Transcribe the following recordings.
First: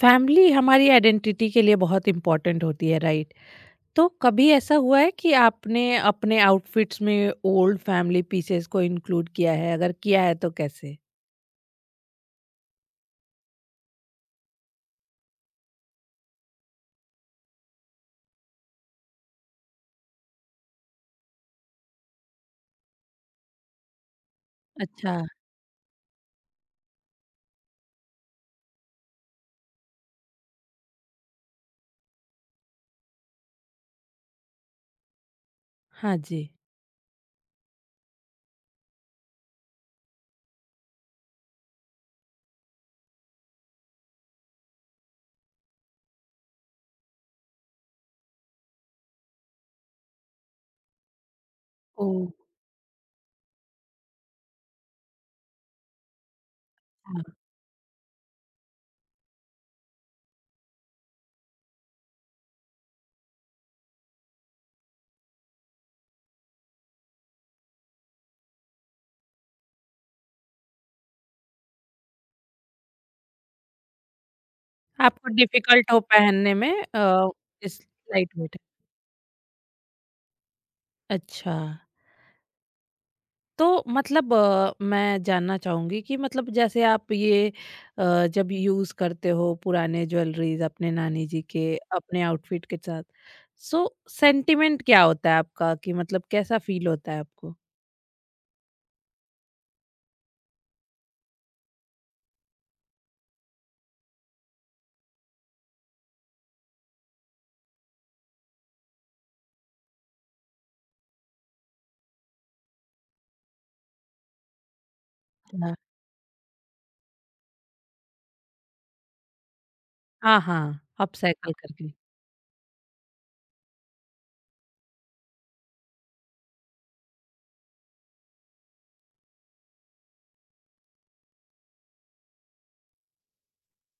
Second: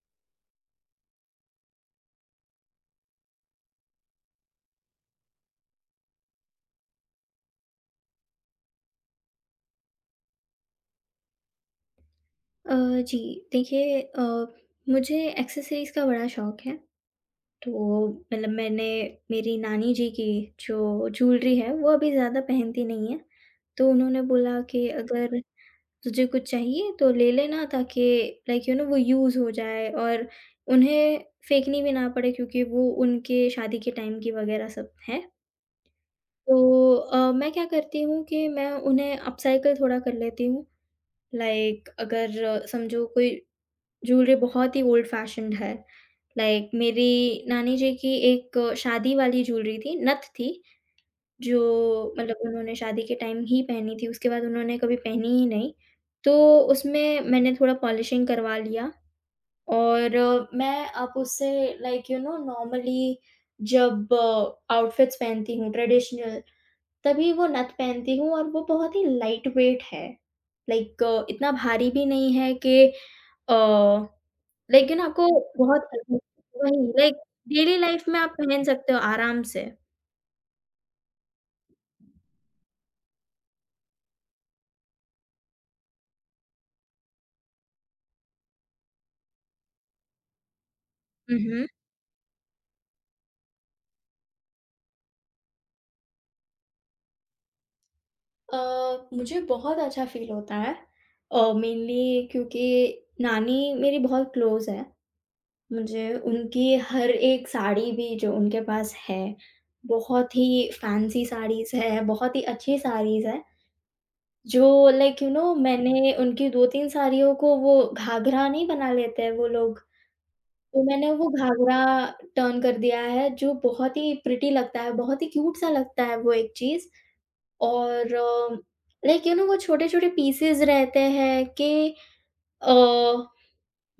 Family हमारी identity के लिए बहुत इम्पोर्टेंट होती है राइट। तो कभी ऐसा हुआ है कि आपने अपने आउटफिट्स में ओल्ड फैमिली पीसेस को इंक्लूड किया है? अगर किया है तो कैसे? अ, जी, देखिए, मुझे एक्सेसरीज़ का बड़ा शौक है। तो मतलब मैंने मेरी नानी जी की जो ज्वेलरी है, वो अभी ज़्यादा पहनती नहीं है। तो उन्होंने बोला कि अच्छा। अगर तुझे कुछ चाहिए तो ले लेना, ताकि लाइक यू नो वो यूज़ हो जाए और उन्हें फेंकनी भी ना पड़े, क्योंकि वो उनके शादी के टाइम की वग़ैरह सब है। हाँ जी। तो मैं क्या करती हूँ कि मैं उन्हें अपसाइकिल थोड़ा कर लेती हूँ। लाइक, अगर समझो कोई ज्वेलरी बहुत ही ओल्ड फैशन्ड है। लाइक मेरी नानी जी की एक शादी वाली ज्वेलरी थी, नथ थी, ओ। जो मतलब उन्होंने शादी के टाइम ही पहनी थी, उसके बाद उन्होंने कभी पहनी ही नहीं। तो उसमें हाँ। मैंने थोड़ा पॉलिशिंग करवा लिया और मैं अब उससे, लाइक यू नो, नॉर्मली जब आउटफिट्स पहनती हूँ ट्रेडिशनल, तभी वो नथ पहनती हूँ, और वो बहुत ही लाइट वेट है। लाइक, इतना भारी भी नहीं है कि अ लेकिन आपको, आपको बहुत डिफिकल्ट हो पहनने में? वही, लाइक, डेली लाइफ में लाइट आप वेट? पहन सकते हो आराम से। अच्छा। तो मतलब मैं जानना चाहूंगी कि मतलब जैसे आप ये जब यूज करते हो पुराने ज्वेलरीज अपने नानी हुँ, जी के हुँ। अपने आउटफिट के साथ, सो सेंटिमेंट क्या होता है आपका कि मतलब कैसा फील होता है आपको? अ, मुझे बहुत अच्छा फ़ील होता है, मेनली क्योंकि नानी मेरी बहुत क्लोज़ है। मुझे उनकी हर एक साड़ी भी जो उनके पास है, बहुत ही फैंसी साड़ीज़ है, बहुत ही अच्छी साड़ीज़ है, जो लाइक यू नो हाँ। मैंने उनकी 2-3 साड़ियों को, वो घाघरा नहीं बना लेते हैं वो लोग, हाँ हाँ, तो मैंने वो अपसाइकल घाघरा करके। टर्न कर दिया है, जो बहुत ही प्रिटी लगता है, बहुत ही क्यूट सा लगता है वो एक चीज़। और लाइक यू नो वो छोटे-छोटे पीसेज़ रहते हैं कि अ,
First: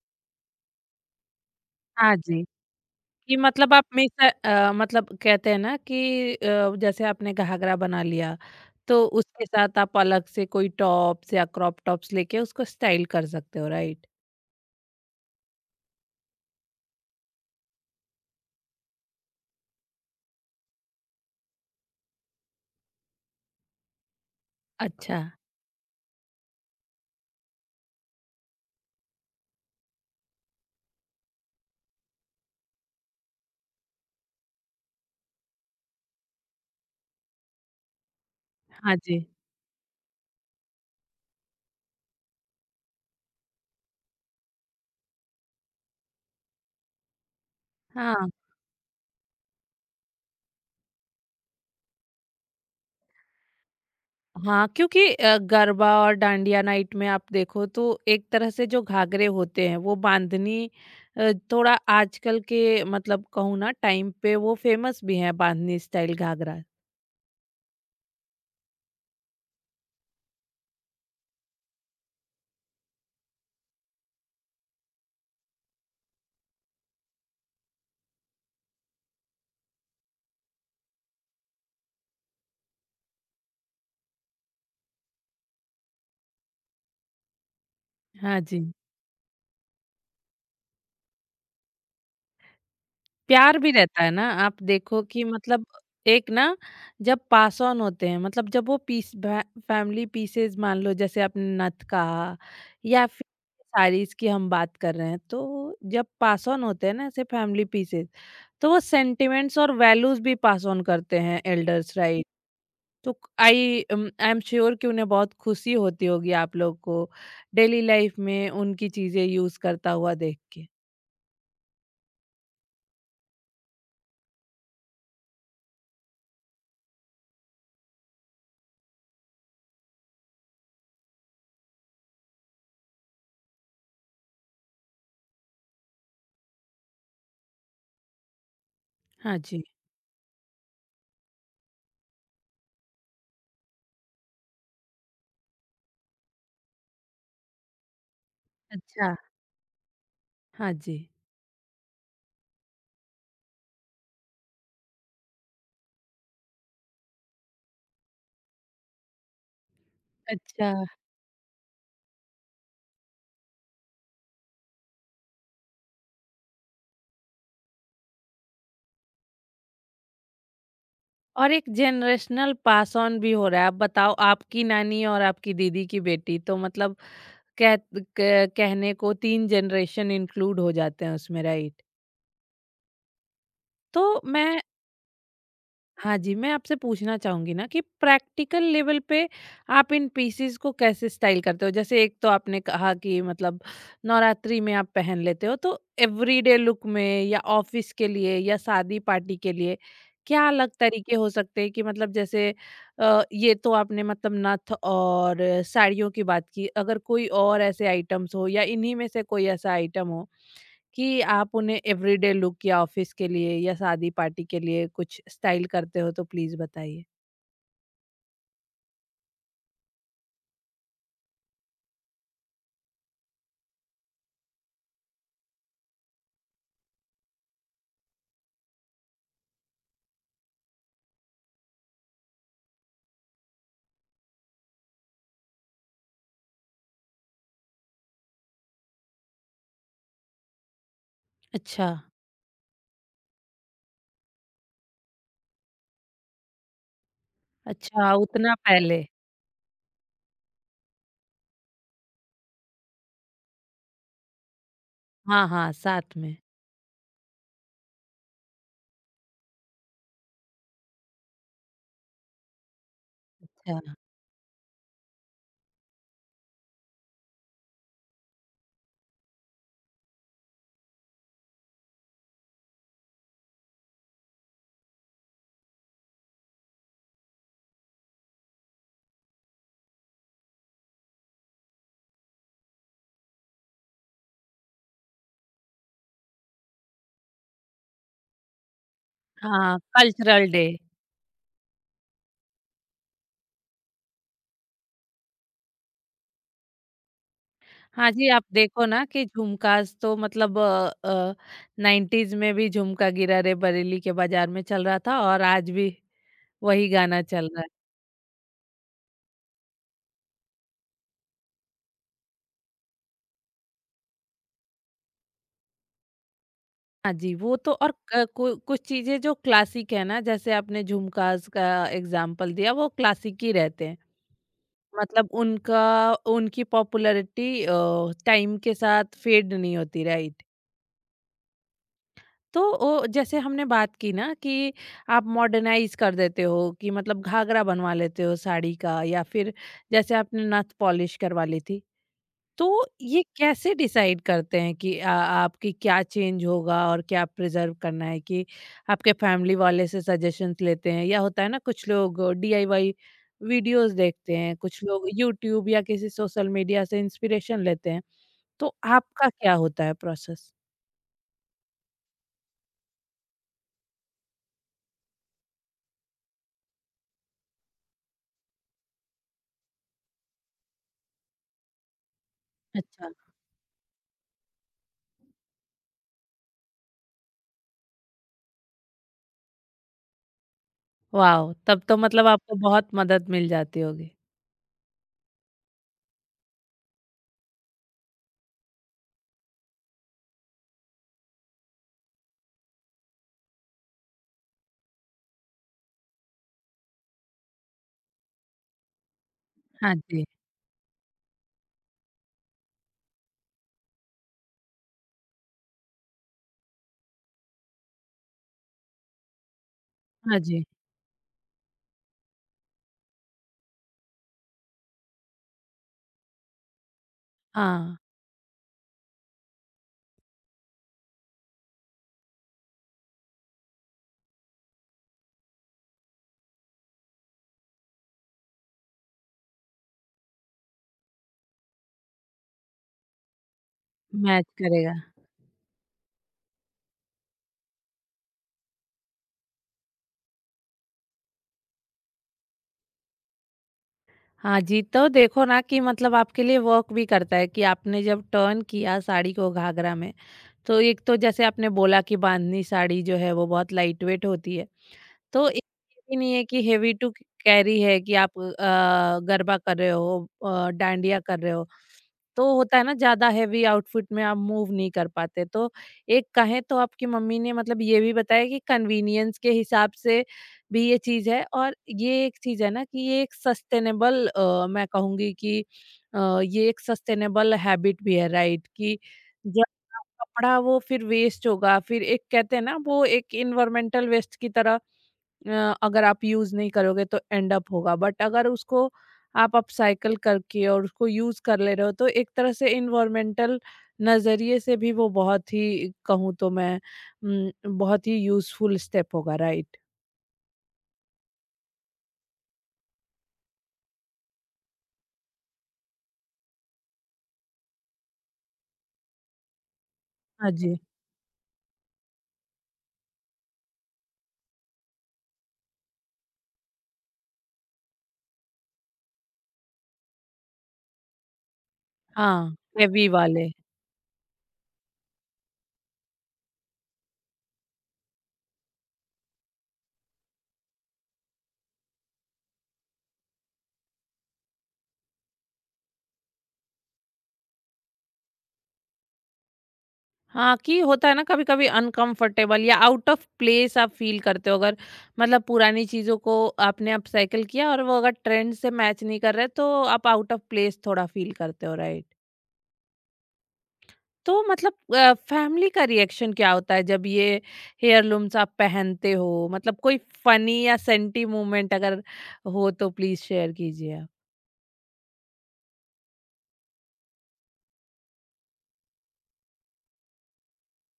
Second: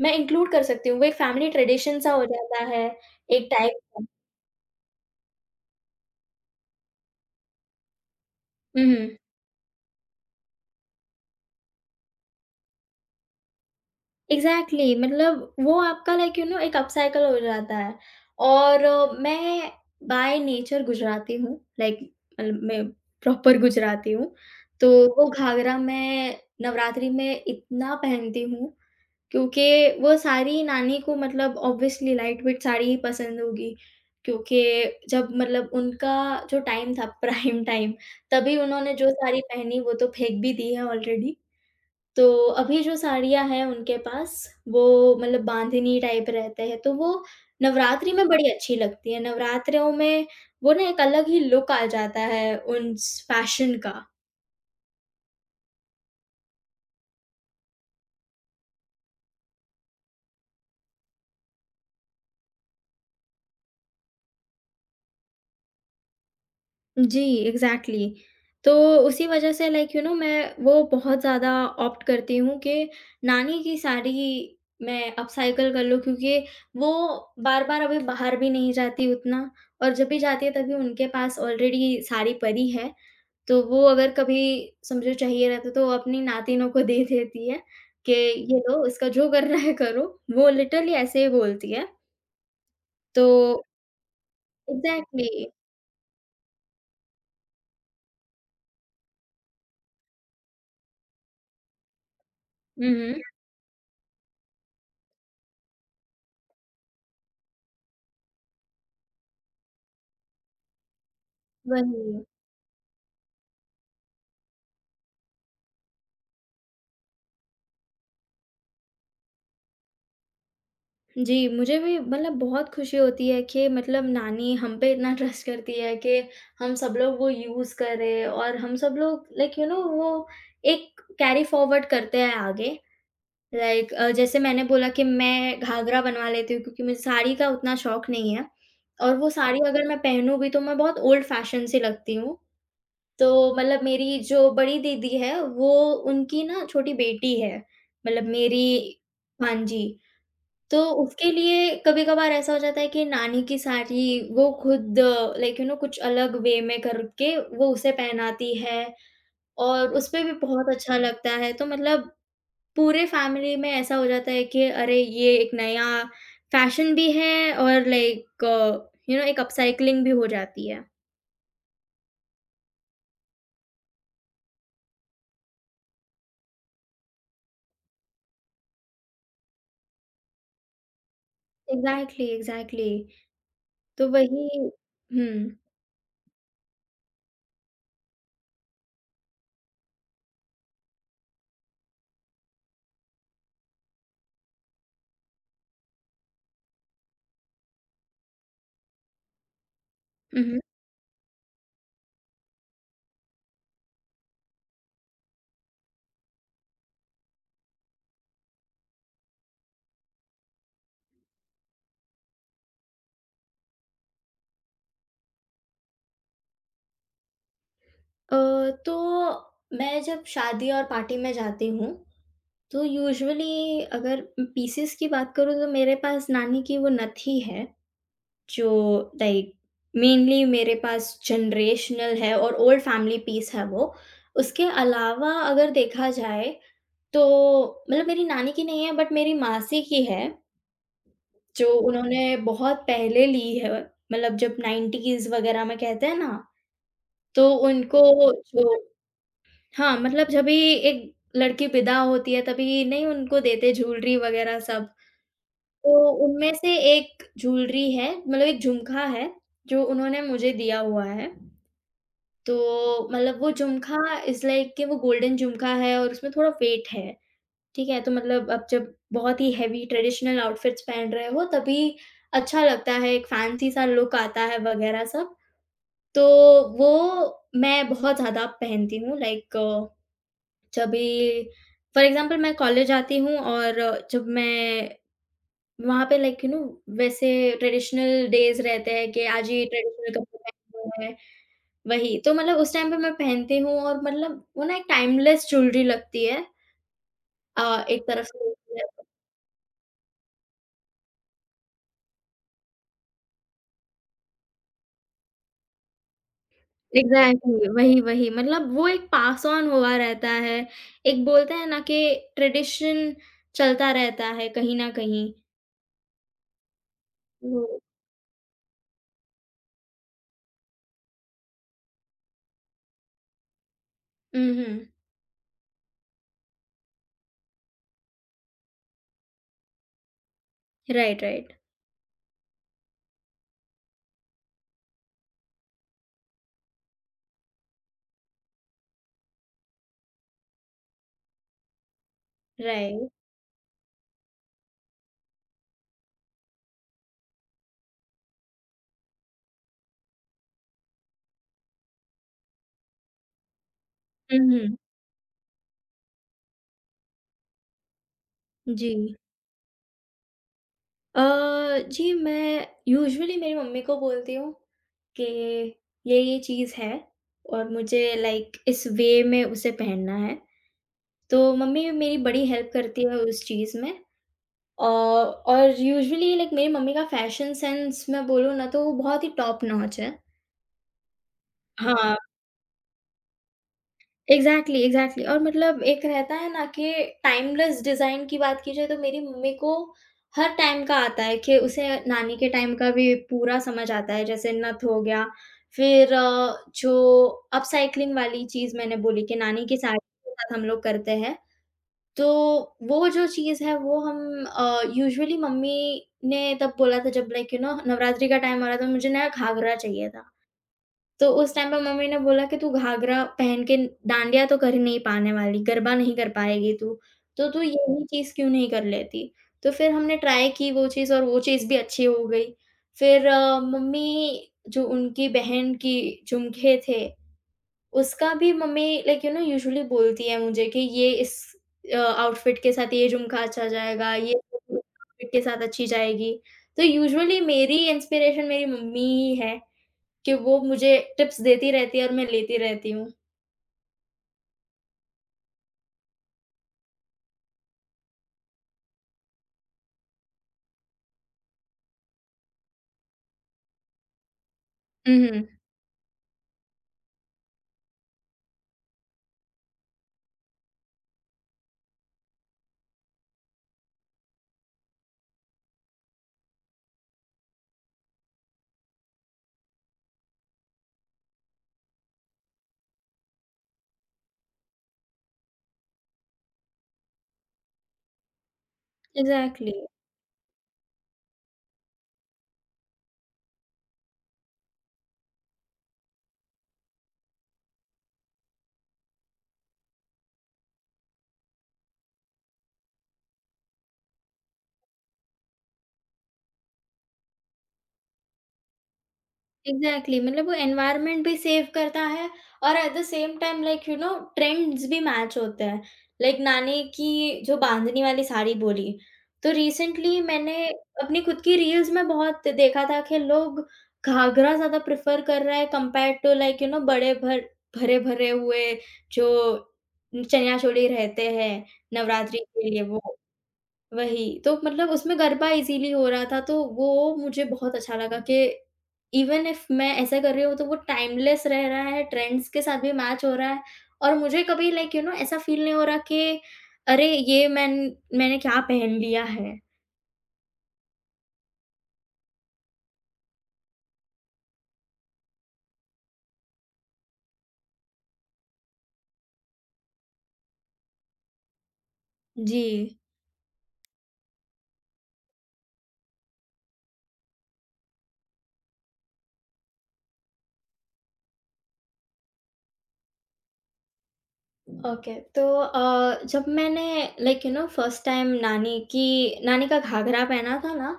मैं इंक्लूड कर सकती हूँ, वो एक फैमिली ट्रेडिशन सा हाँ हो जी, जाता है, कि एक मतलब टाइप आप में का। से, मतलब कहते हैं ना कि जैसे आपने घाघरा बना लिया, हुँ, तो हुँ। उसके साथ आप अलग से कोई टॉप्स या क्रॉप टॉप्स लेके उसको स्टाइल कर सकते हो राइट। एग्ज़ैक्टली, मतलब वो आपका लाइक यू नो एक अपसाइकिल हो जाता है। और मैं बाय नेचर गुजराती हूँ, लाइक, मतलब मैं प्रॉपर गुजराती हूँ, तो अच्छा। वो घाघरा मैं नवरात्रि में इतना पहनती हूँ, क्योंकि वो सारी नानी को मतलब ऑब्वियसली लाइट वेट साड़ी ही पसंद होगी, क्योंकि जब मतलब उनका जो टाइम था प्राइम टाइम, तभी उन्होंने हाँ जो जी। साड़ी पहनी वो तो फेंक भी दी है ऑलरेडी। तो अभी जो साड़ियाँ हैं उनके पास, वो मतलब बांधनी टाइप रहते हैं, तो वो नवरात्रि में हाँ बड़ी अच्छी लगती है। नवरात्रों में वो ना एक अलग ही लुक आ जाता है उन स फैशन का। हाँ, क्योंकि गरबा और डांडिया नाइट में आप देखो तो एक तरह से जो घाघरे होते हैं वो बांधनी, थोड़ा आजकल के मतलब कहूँ ना टाइम पे वो फेमस भी है, बांधनी स्टाइल घाघरा। जी, एग्ज़ैक्टली। तो उसी वज़ह से लाइक यू नो मैं वो बहुत ज़्यादा ऑप्ट करती हूँ कि नानी की साड़ी मैं अपसाइकिल कर लूँ, क्योंकि वो बार-बार अभी बाहर भी नहीं जाती उतना, और जब भी जाती है तभी उनके पास ऑलरेडी साड़ी पड़ी है। तो वो अगर कभी समझो चाहिए रहता है, तो वो अपनी नातिनों को दे देती है कि हाँ ये जी। लो, इसका जो करना है करो। वो लिटरली ऐसे ही बोलती है। तो प्यार भी रहता है ना आप देखो कि एग्ज़ैक्टली। मतलब, एक ना, जब पास ऑन होते हैं मतलब जब वो पीस फैमिली पीसेस मान लो जैसे आपने नथ कहा, हुँ, या हुँ। फिर साड़ीज की हम बात कर रहे हैं, तो जब पास ऑन होते हैं ना ऐसे फैमिली पीसेस, तो वो सेंटिमेंट्स और वैल्यूज भी पास ऑन करते हैं एल्डर्स, वही। राइट। तो आई आई एम श्योर कि उन्हें बहुत खुशी होती होगी आप लोग को डेली लाइफ में उनकी चीजें यूज करता हुआ देख के। जी, मुझे भी मतलब बहुत खुशी होती है कि मतलब नानी हम पे इतना ट्रस्ट करती है कि हम सब लोग वो यूज़ करें, और हम सब लोग लाइक यू नो वो एक कैरी फॉरवर्ड करते हैं आगे। लाइक, जैसे मैंने बोला कि मैं घाघरा बनवा लेती हूँ, क्योंकि मुझे साड़ी का उतना शौक नहीं है, और वो हाँ साड़ी, जी। हाँ। अगर मैं पहनूँ भी तो मैं बहुत ओल्ड फैशन सी लगती हूँ। तो मतलब मेरी जो बड़ी दीदी है, वो, उनकी ना छोटी बेटी है, मतलब मेरी, अच्छा। हाँ जी। हाँ तो जी। उसके लिए कभी-कभार ऐसा हो जाता है कि नानी की साड़ी वो खुद लाइक यू नो कुछ अलग वे में करके वो उसे पहनाती है, और उसपे भी बहुत अच्छा। अच्छा लगता है। तो मतलब पूरे फैमिली में ऐसा हो जाता है कि अरे, ये एक नया फैशन भी है, और लाइक यू नो एक अपसाइक्लिंग भी हो जाती है। और एक जनरेशनल पास ऑन भी हो रहा है। आप बताओ, आपकी नानी और आपकी दीदी की बेटी, तो मतलब कह, कह- कहने को तीन जनरेशन इंक्लूड हो जाते हैं उसमें, राइट। Exactly, exactly. तो तो वही। मैं, हुँ। हाँ जी, मैं आपसे पूछना चाहूँगी ना कि प्रैक्टिकल लेवल पे आप इन पीसेस को कैसे स्टाइल करते हो? जैसे एक तो आपने कहा कि मतलब नवरात्रि में आप पहन लेते हो, तो एवरीडे लुक में या ऑफिस के लिए या शादी पार्टी के लिए हुँ, क्या हुँ। अलग तरीके हो सकते हैं कि मतलब जैसे ये तो आपने मतलब नथ और साड़ियों की बात की, अगर कोई और ऐसे आइटम्स हो या इन्हीं में से कोई ऐसा आइटम हो कि आप उन्हें एवरीडे लुक या ऑफिस के लिए या शादी पार्टी के लिए कुछ स्टाइल करते हो, तो प्लीज बताइए। अ, तो मैं जब शादी और पार्टी में जाती हूँ, तो यूजुअली अगर पीसेस की बात करूँ, तो मेरे पास नानी की वो नथी है, जो लाइक मेनली मेरे पास जनरेशनल है और ओल्ड फैमिली पीस है वो। उसके अलावा अगर देखा जाए, तो मतलब मेरी नानी की नहीं है, बट मेरी मासी की है, जो अच्छा। उन्होंने बहुत पहले ली है, मतलब जब 90s वगैरह में कहते हैं ना, तो उनको अच्छा उतना जो, पहले। हाँ, मतलब जब भी एक लड़की विदा होती है तभी नहीं उनको देते ज्वेलरी वगैरह सब। हाँ, हाँ, तो साथ में। उनमें से एक ज्वेलरी है, मतलब एक झुमका है, जो उन्होंने मुझे दिया हुआ है। तो मतलब वो अच्छा। झुमका इज़ लाइक कि वो गोल्डन झुमका है और उसमें थोड़ा वेट है, ठीक है? तो मतलब आप जब बहुत ही हेवी ट्रेडिशनल आउटफिट्स पहन रहे हो तभी अच्छा लगता है, एक फैंसी सा लुक आता है वगैरह सब। तो वो मैं बहुत ज़्यादा पहनती हूँ, लाइक, जब भी फॉर एग्ज़ाम्पल मैं कॉलेज आती हूँ और जब मैं वहाँ पे लाइक यू नो वैसे ट्रेडिशनल डेज़ रहते हैं कि आज ये हाँ, ट्रेडिशनल कपड़े कल्चरल डे। पहनने हैं, वही। तो मतलब उस टाइम पे मैं पहनती हूँ, और मतलब वो ना एक टाइमलेस ज्वेलरी लगती है, एक हाँ तरफ जी, से आप देखा देखो जाए तो। ना कि झुमकास तो मतलब अ, 90s में भी झुमका गिरा रे बरेली के बाजार में चल रहा था और आज भी वही गाना चल रहा एग्ज़ैक्टली, है। वही, वही। मतलब वो एक पास ऑन हुआ रहता है। एक बोलते हैं ना कि ट्रेडिशन चलता रहता है कहीं न कहीं। हाँ जी, वो तो। वो, और क कु कुछ चीज़ें जो क्लासिक है ना, जैसे आपने झुमकास का एग्ज़ाम्पल दिया, वो क्लासिक ही रहते हैं। हुँ, हुँ। मतलब उनका, उनकी पॉपुलैरिटी टाइम के साथ फेड नहीं होती, राइट। राइट, राइट, तो वो जैसे हमने बात की ना कि आप मॉडर्नाइज कर देते हो कि मतलब घाघरा बनवा लेते हो साड़ी का, या फिर जैसे आपने नथ पॉलिश करवा ली थी, तो राइट। ये कैसे डिसाइड करते हैं कि आपकी क्या चेंज होगा और क्या प्रिजर्व करना है? कि आपके फैमिली वाले से सजेशंस लेते हैं, या होता है ना कुछ लोग डीआईवाई वीडियोस देखते हुँ, हैं, हुँ। कुछ लोग यूट्यूब या किसी सोशल मीडिया से इंस्पिरेशन लेते हैं, तो जी। आपका क्या होता है प्रोसेस? अ, जी, मैं यूजुअली मेरी मम्मी को बोलती हूँ कि ये चीज़ है, और मुझे लाइक इस वे में उसे पहनना है। तो मम्मी मेरी बड़ी हेल्प करती अच्छा। है उस चीज़ में। औ और यूजुअली, लाइक, मेरी मम्मी का फैशन सेंस मैं बोलूँ ना तो वो बहुत ही टॉप नॉच है। वाह, तब तो हाँ। मतलब आपको बहुत मदद मिल जाती होगी। Exactly, exactly. और मतलब एक रहता है ना कि टाइमलेस डिज़ाइन की बात की जाए, तो मेरी मम्मी को हर टाइम का आता है, कि उसे नानी के टाइम का भी पूरा समझ आता है, जैसे नथ हो गया, फिर जो अपसाइक्लिंग वाली चीज़ मैंने बोली कि नानी की हाँ साड़ी जी। के साथ हम लोग करते हैं, तो वो जो चीज़ है वो हम, यूजुअली मम्मी ने तब बोला था जब लाइक यू नो नवरात्रि का टाइम आ रहा था, मुझे नया घाघरा चाहिए था। हाँ जी। तो उस टाइम पे मम्मी ने बोला कि तू घाघरा पहन के डांडिया तो कर ही नहीं पाने वाली, गरबा नहीं कर पाएगी तू, तो तू हाँ। यही चीज़ क्यों नहीं कर लेती? तो फिर हमने ट्राई की वो चीज़, और वो चीज़ भी अच्छी हो गई। फिर मम्मी जो उनकी बहन की झुमके थे, उसका भी mummy like you know usually बोलती है मुझे कि ये, इस आउटफिट के साथ ये झुमका अच्छा जाएगा, ये मैच करेगा। आउटफिट के साथ अच्छी जाएगी। तो यूजुअली मेरी इंस्पिरेशन मेरी मम्मी ही है। कि वो मुझे टिप्स देती रहती है और मैं लेती रहती हूँ। हाँ जी, तो देखो ना कि मतलब आपके लिए वर्क भी करता है कि आपने जब टर्न किया साड़ी को घाघरा में, तो एक तो जैसे आपने बोला कि बांधनी साड़ी जो है वो बहुत लाइट वेट होती है। हुँ, हुँ। तो एक ये भी नहीं है कि हेवी टू कैरी है कि आप गरबा कर रहे हो, डांडिया कर रहे हो। तो होता है ना ज्यादा हैवी आउटफिट में आप मूव नहीं कर पाते, तो एक कहें तो आपकी मम्मी ने मतलब ये भी बताया कि कन्वीनियंस के हिसाब से भी ये चीज है, और ये एक चीज है ना कि ये एक सस्टेनेबल, मैं कहूंगी कि ये एक सस्टेनेबल हैबिट भी है राइट, कि जब एग्ज़ैक्टली, कपड़ा वो फिर वेस्ट होगा, फिर एक कहते हैं ना वो एक इन्वायरमेंटल वेस्ट की तरह अगर आप यूज़ नहीं करोगे तो एंड अप होगा, बट अगर उसको आप अपसाइकल करके और उसको यूज़ कर ले रहे हो, तो एक तरह से इन्वायरमेंटल नज़रिए से भी वो बहुत ही कहूँ तो मैं, उम, बहुत ही यूज़फुल स्टेप होगा, राइट? एग्ज़ैक्टली, मतलब वो एनवायरनमेंट भी सेव करता है, और at the same time like you know trends भी मैच होते हैं। लाइक, नानी की जो बांधनी वाली साड़ी बोली, तो रिसेंटली हाँ मैंने जी। अपनी खुद की रील्स में बहुत देखा था कि लोग घाघरा ज़्यादा प्रेफ़र कर रहे हैं compare to like you know बड़े भर भरे-भरे हुए जो चनिया चोली रहते हैं नवरात्रि हाँ, के लिए वो। हेवी वाले। वही, तो मतलब उसमें गरबा इज़ीली हो रहा था, तो वो मुझे बहुत अच्छा लगा कि इवन इफ मैं ऐसा कर रही हूँ, तो वो टाइमलेस रह रहा है, ट्रेंड्स के साथ भी मैच हो रहा है, और मुझे कभी लाइक यू नो ऐसा फील नहीं हो रहा कि अरे! ये, मैन मैंने क्या पहन लिया है। हाँ, कि होता है ना कभी-कभी अनकंफर्टेबल या आउट ऑफ प्लेस आप फ़ील करते हो, अगर मतलब पुरानी चीज़ों को आपने अपसाइकल किया और वो अगर ट्रेंड से मैच नहीं कर रहे, तो आप आउट ऑफ प्लेस थोड़ा फ़ील करते हो, राइट? जी। तो मतलब फैमिली का रिएक्शन क्या होता है जब ये हेयरलूम्स आप पहनते हो? मतलब कोई फनी या सेंटी मोमेंट अगर हो तो प्लीज़ शेयर कीजिए आप। ओके, तो जब मैंने like you know first time नानी की नानी का घाघरा पहना था ना,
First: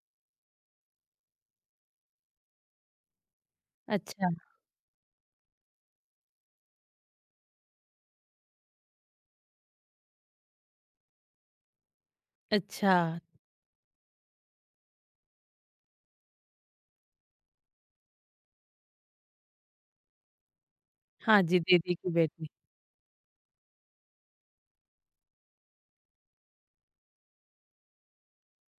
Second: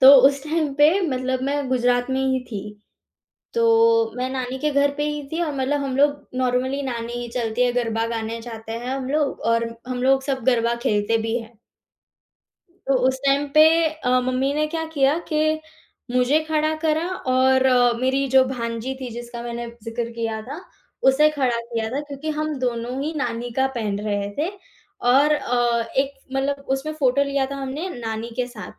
तो उस टाइम पे मतलब मैं गुजरात में ही थी। तो मैं अच्छा। नानी के घर पे ही थी, और मतलब हम लोग नॉर्मली नानी ही चलती है, गरबा गाने जाते हैं हम लोग और हम लोग सब गरबा खेलते भी हैं। तो अच्छा। उस टाइम पे मम्मी ने क्या किया कि मुझे खड़ा करा, और मेरी जो भांजी थी जिसका मैंने ज़िक्र किया था, उसे हाँ खड़ा जी, किया दीदी था, की क्योंकि बेटी। हम दोनों ही नानी का पहन रहे थे। और एक मतलब उसमें फ़ोटो लिया था हमने नानी के साथ।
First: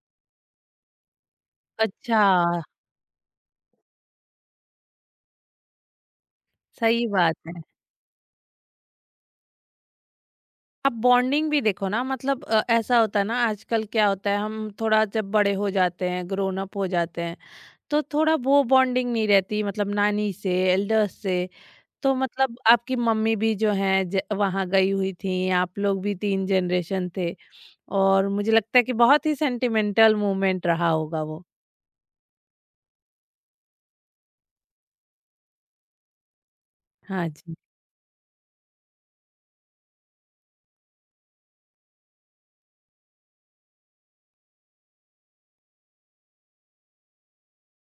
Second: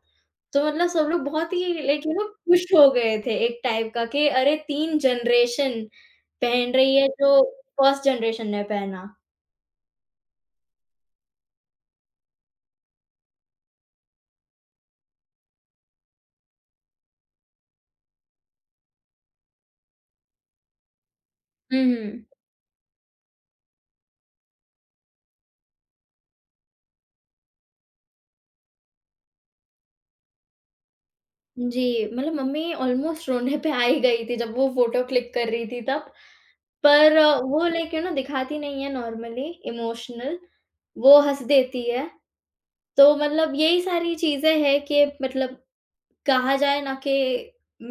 तो मतलब सब लोग बहुत ही लाइक यू अच्छा। नो खुश हो गए थे एक टाइप का, कि अरे, 3 जनरेशन पहन रही सही है बात जो है। फर्स्ट जनरेशन ने पहना। आप बॉन्डिंग भी देखो ना मतलब, ऐसा होता है ना आजकल क्या होता है, हम थोड़ा जब बड़े हो जाते हैं, ग्रोन अप हो जाते हैं, तो थोड़ा वो बॉन्डिंग नहीं रहती मतलब नानी से, एल्डर्स से। हुँ, तो हुँ। मतलब आपकी मम्मी भी जो हैं, ज वहाँ गई हुई थीं, आप लोग भी 3 जनरेशन थे और मुझे लगता है कि बहुत ही सेंटिमेंटल मोमेंट रहा होगा वो। जी, मतलब मम्मी ऑलमोस्ट रोने पे आ ही गई थी जब वो फ़ोटो क्लिक कर रही थी तब। पर हाँ जी, वो लाइक यू नो दिखाती नहीं है नॉर्मली इमोशनल, वो हँस देती है। तो मतलब यही सारी चीज़ें हैं कि मतलब कहा जाए ना कि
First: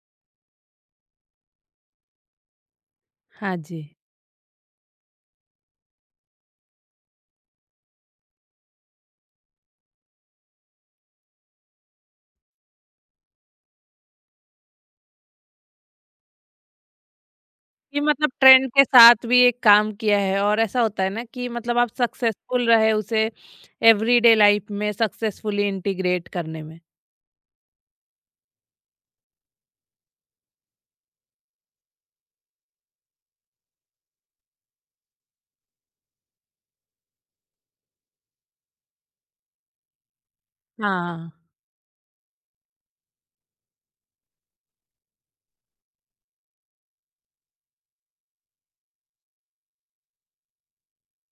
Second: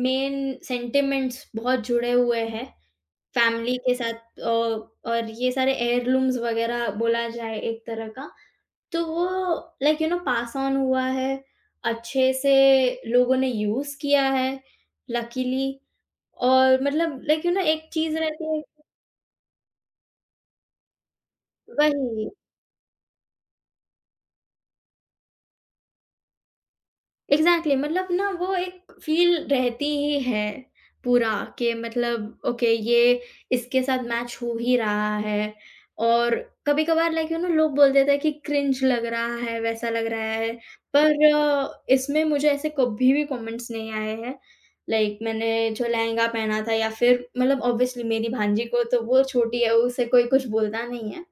मेन सेंटिमेंट्स बहुत जुड़े हुए हैं। हाँ फैमिली जी। के साथ, और ये सारे हेयरलूम्स वगैरह बोला जाए एक तरह का, तो वो like you know pass on हुआ है, अच्छे से लोगों ने यूज़ किया है लकीली, और मतलब लाइक यू नो एक कि चीज़ मतलब रहती है। ट्रेंड के साथ भी एक काम किया है, और ऐसा होता है ना कि मतलब आप वही। सक्सेसफुल रहे उसे एवरीडे लाइफ में सक्सेसफुली इंटीग्रेट करने में। एग्ज़ैक्टली, मतलब ना वो एक फ़ील रहती ही है पूरा कि मतलब ओके, ये इसके साथ मैच हो ही रहा है, और कभी-कभार लाइक यू नो लोग बोल देते हैं कि क्रिंज लग रहा है, वैसा लग रहा है, पर हाँ, इसमें मुझे ऐसे कभी भी कमेंट्स नहीं आए हैं। लाइक, मैंने जो लहंगा पहना था या फिर मतलब ऑब्वियसली मेरी भांजी को तो वो छोटी है, उसे कोई कुछ बोलता नहीं है।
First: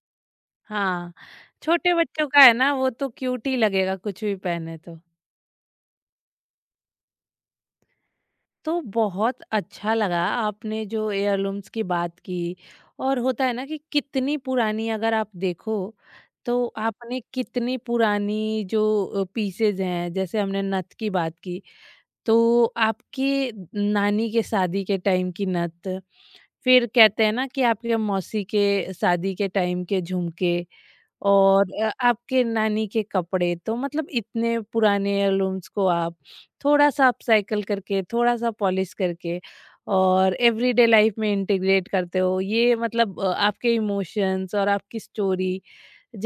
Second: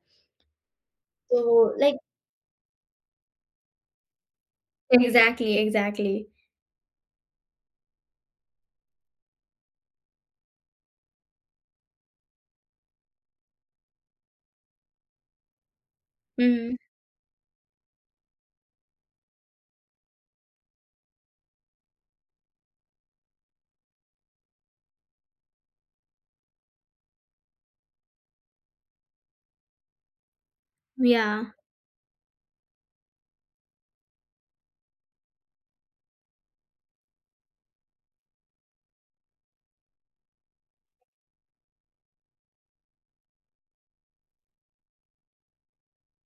हाँ। तो छोटे लाइक, बच्चों का है ना, वो तो क्यूट ही लगेगा कुछ भी पहने तो। Exactly, exactly. तो बहुत अच्छा लगा आपने जो हेयरलूम्स की बात की। और होता है ना कि कितनी पुरानी अगर आप देखो, हुँ, तो हुँ। आपने कितनी पुरानी जो पीसेज हैं, जैसे हमने नथ की बात की, तो आपकी नानी के शादी के टाइम की नथ, फिर कहते हैं ना कि आपके मौसी के शादी के टाइम के झुमके, याह! और आपके नानी के कपड़े, तो मतलब इतने पुराने हेirलूम्स को आप थोड़ा-सा अपसाइकल करके, थोड़ा-सा पॉलिश करके और एवरीडे लाइफ में इंटीग्रेट करते हो। ये मतलब आपके इमोशंस और आपकी स्टोरी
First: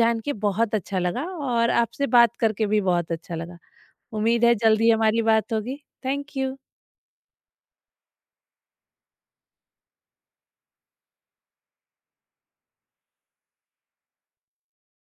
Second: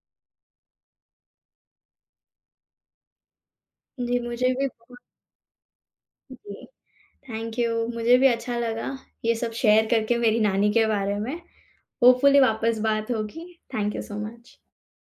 जान के बहुत अच्छा लगा, और आपसे बात करके भी बहुत अच्छा लगा। जी, उम्मीद मुझे है भी जल्दी बहुत, हमारी बात होगी। Thank you. जी। Thank you. मुझे भी अच्छा लगा ये सब शेयर करके मेरी नानी के बारे में। होपफुली वापस बात होगी। Thank you so much.